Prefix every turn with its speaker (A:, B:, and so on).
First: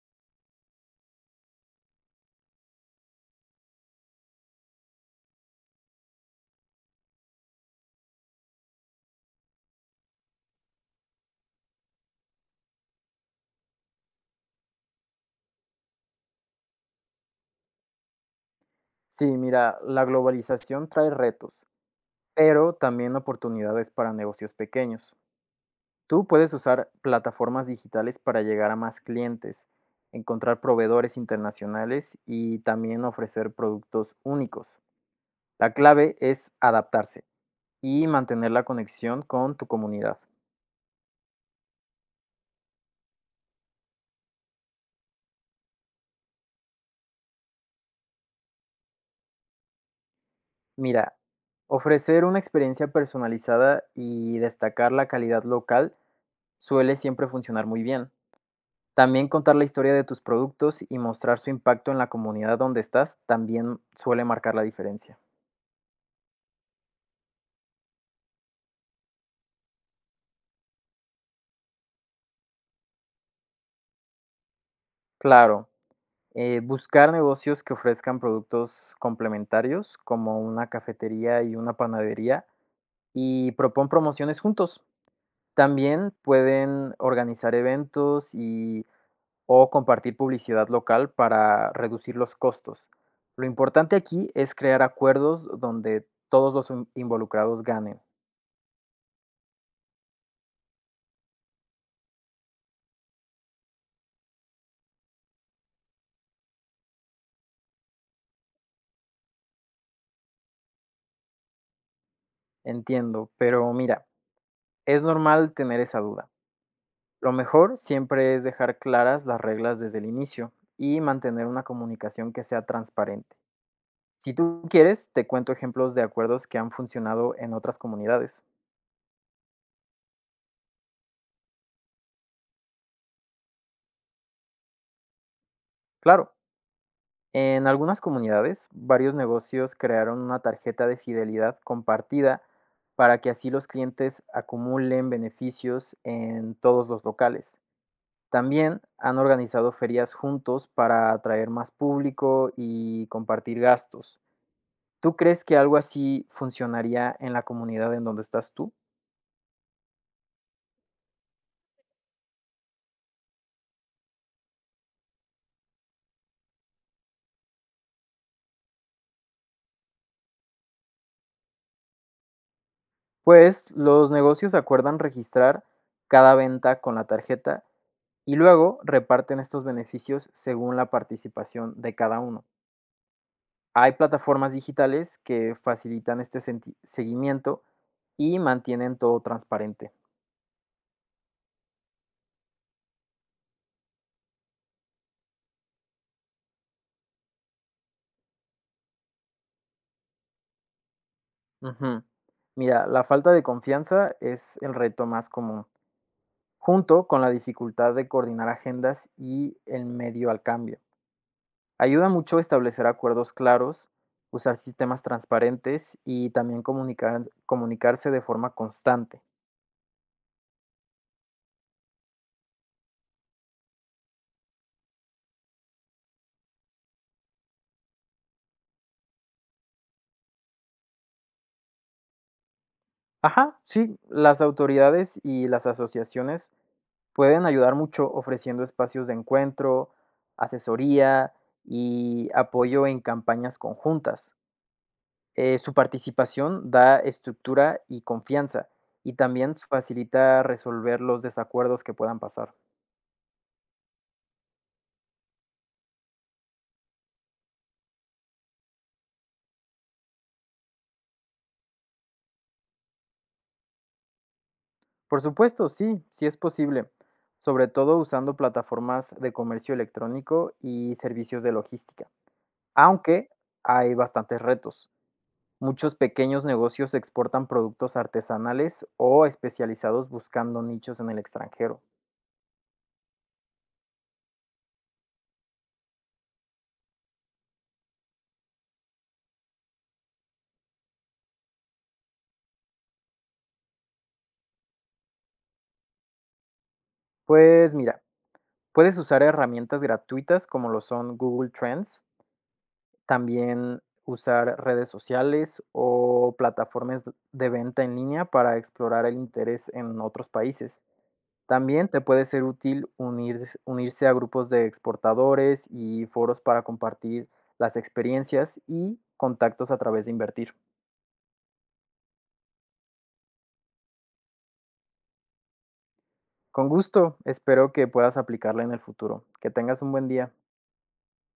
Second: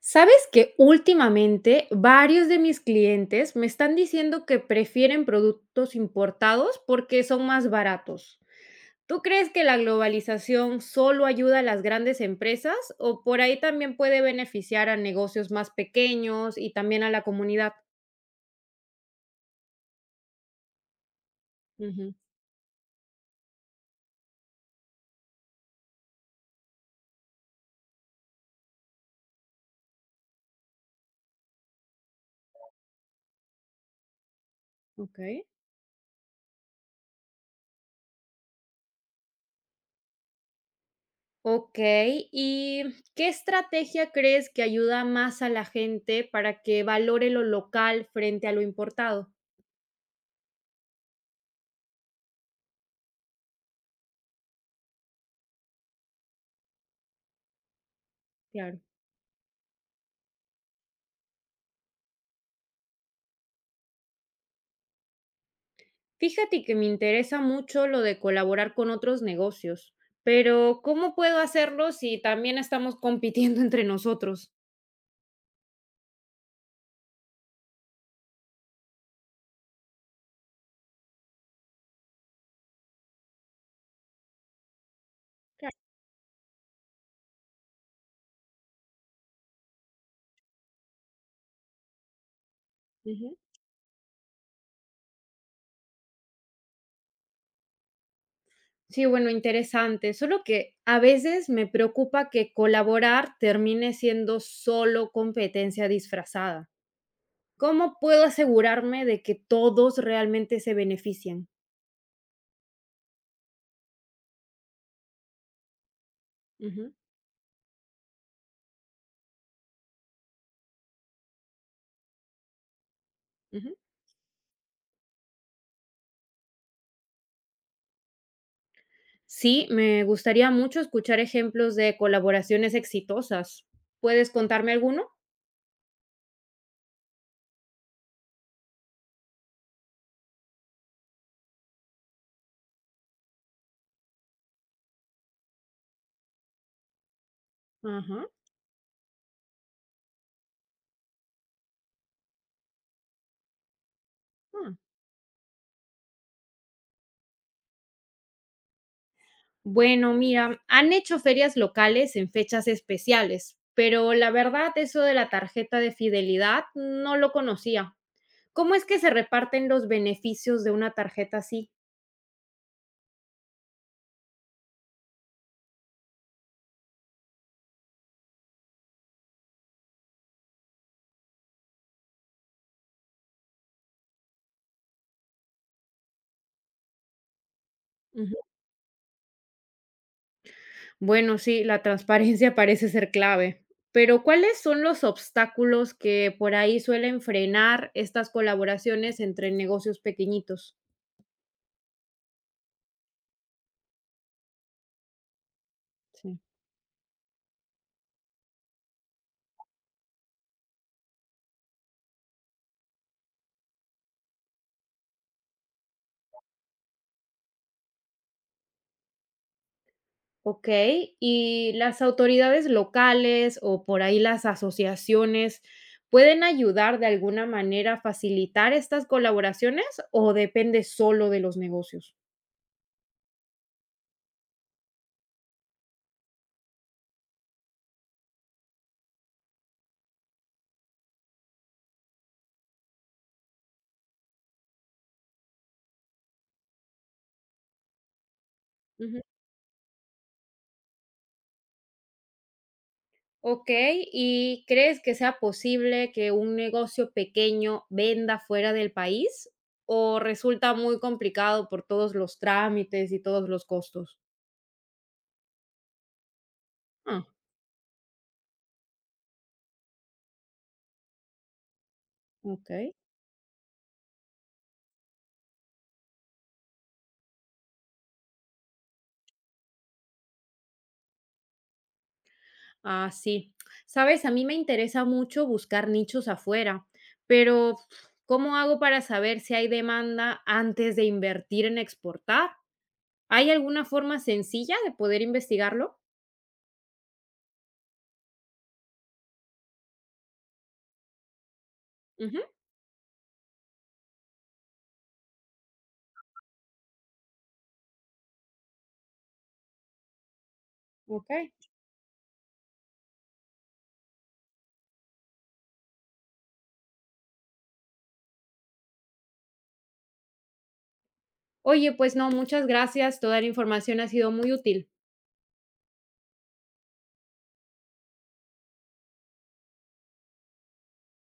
A: Sabes que últimamente varios de mis clientes me están diciendo que prefieren productos importados porque son más baratos. ¿Tú crees que la globalización solo ayuda a las grandes empresas o por ahí también puede beneficiar a negocios más pequeños y también a la comunidad?
B: Sí, mira, la globalización trae retos,
A: Ujú.
B: pero también oportunidades para negocios pequeños. Tú puedes usar plataformas digitales para llegar a más clientes, encontrar proveedores internacionales y también ofrecer productos únicos.
A: Ok.
B: La clave es adaptarse y mantener la conexión con tu comunidad.
A: Ok, ¿y qué estrategia crees que ayuda más a la gente para que valore lo local frente a lo importado?
B: Mira, ofrecer una experiencia personalizada y destacar la calidad local suele siempre funcionar muy bien.
A: Claro.
B: También contar la historia de tus productos y mostrar su impacto en la comunidad donde estás también suele marcar la diferencia.
A: Fíjate que me interesa mucho lo de colaborar con otros negocios, pero ¿cómo puedo hacerlo si también estamos compitiendo entre nosotros?
B: Claro, buscar negocios que ofrezcan productos complementarios como una cafetería y una panadería y propon promociones juntos.
A: Claro.
B: También pueden organizar eventos y o compartir publicidad local para reducir los costos.
A: Ujú.
B: Lo importante aquí es crear acuerdos donde todos los involucrados ganen.
A: Sí, bueno, interesante. Solo que a veces me preocupa que colaborar termine siendo solo competencia disfrazada. ¿Cómo puedo asegurarme de que todos realmente se beneficien?
B: Entiendo, pero mira, es normal tener esa duda.
A: Ujú,
B: Lo mejor siempre es dejar claras las reglas desde el inicio y mantener una comunicación que sea transparente.
A: ujú.
B: Si tú quieres, te cuento ejemplos de acuerdos que han funcionado en otras comunidades.
A: Sí, me gustaría mucho escuchar ejemplos de colaboraciones exitosas. ¿Puedes contarme alguno?
B: Claro, en algunas comunidades, varios negocios crearon una tarjeta de fidelidad compartida para que así los clientes acumulen beneficios en todos los locales.
A: Ajá.
B: También han organizado ferias juntos para atraer más público y compartir gastos. ¿Tú crees que algo así funcionaría en la comunidad en donde estás tú?
A: Bueno, mira, han hecho ferias locales en fechas especiales, pero la verdad eso de la tarjeta de fidelidad no lo conocía. ¿Cómo es que se reparten los beneficios de una tarjeta así?
B: Pues los negocios acuerdan registrar cada venta con la tarjeta y luego reparten estos beneficios según la participación de cada uno. Hay plataformas digitales que facilitan este seguimiento
A: Ujú.
B: y mantienen todo transparente.
A: Bueno, sí, la transparencia parece ser clave, pero ¿cuáles son los obstáculos que por ahí suelen frenar estas colaboraciones entre negocios pequeñitos?
B: Ujú. Mira, la falta de confianza es el reto más común,
A: Sí.
B: junto con la dificultad de coordinar agendas y el medio al cambio. Ayuda mucho establecer acuerdos claros, usar sistemas transparentes y también comunicarse de forma constante.
A: Okey, y las autoridades locales o por ahí las asociaciones, ¿pueden ayudar de alguna manera a facilitar estas colaboraciones o depende solo de los negocios?
B: Ajá, sí, las autoridades y las asociaciones pueden ayudar mucho ofreciendo espacios de encuentro, asesoría y apoyo en campañas conjuntas. Su participación da estructura y confianza y
A: Ujú.
B: también facilita resolver los desacuerdos que puedan pasar.
A: Okey, ¿y crees que sea posible que un negocio pequeño venda fuera del país o resulta muy complicado por todos los trámites y todos los costos?
B: Por supuesto, sí, sí es posible,
A: Ah,
B: sobre todo usando plataformas de comercio electrónico y servicios de logística,
A: okey.
B: aunque hay bastantes retos. Muchos pequeños negocios exportan productos artesanales o especializados buscando nichos en el extranjero.
A: Ah, sí. Sabes, a mí me interesa mucho buscar nichos afuera, pero ¿cómo hago para saber si hay demanda antes de invertir en exportar? ¿Hay alguna forma sencilla de poder investigarlo?
B: Pues mira, puedes usar herramientas gratuitas como lo son Google Trends,
A: Ujú,
B: también usar redes sociales o plataformas de venta en línea para explorar el interés en otros países.
A: ok.
B: También te puede ser útil unirse a grupos de exportadores y foros para compartir las experiencias y contactos a través de invertir.
A: Oye, pues no, muchas gracias. Toda la información ha sido muy útil.
B: Con gusto, espero que puedas aplicarla en el futuro. Que tengas un buen día.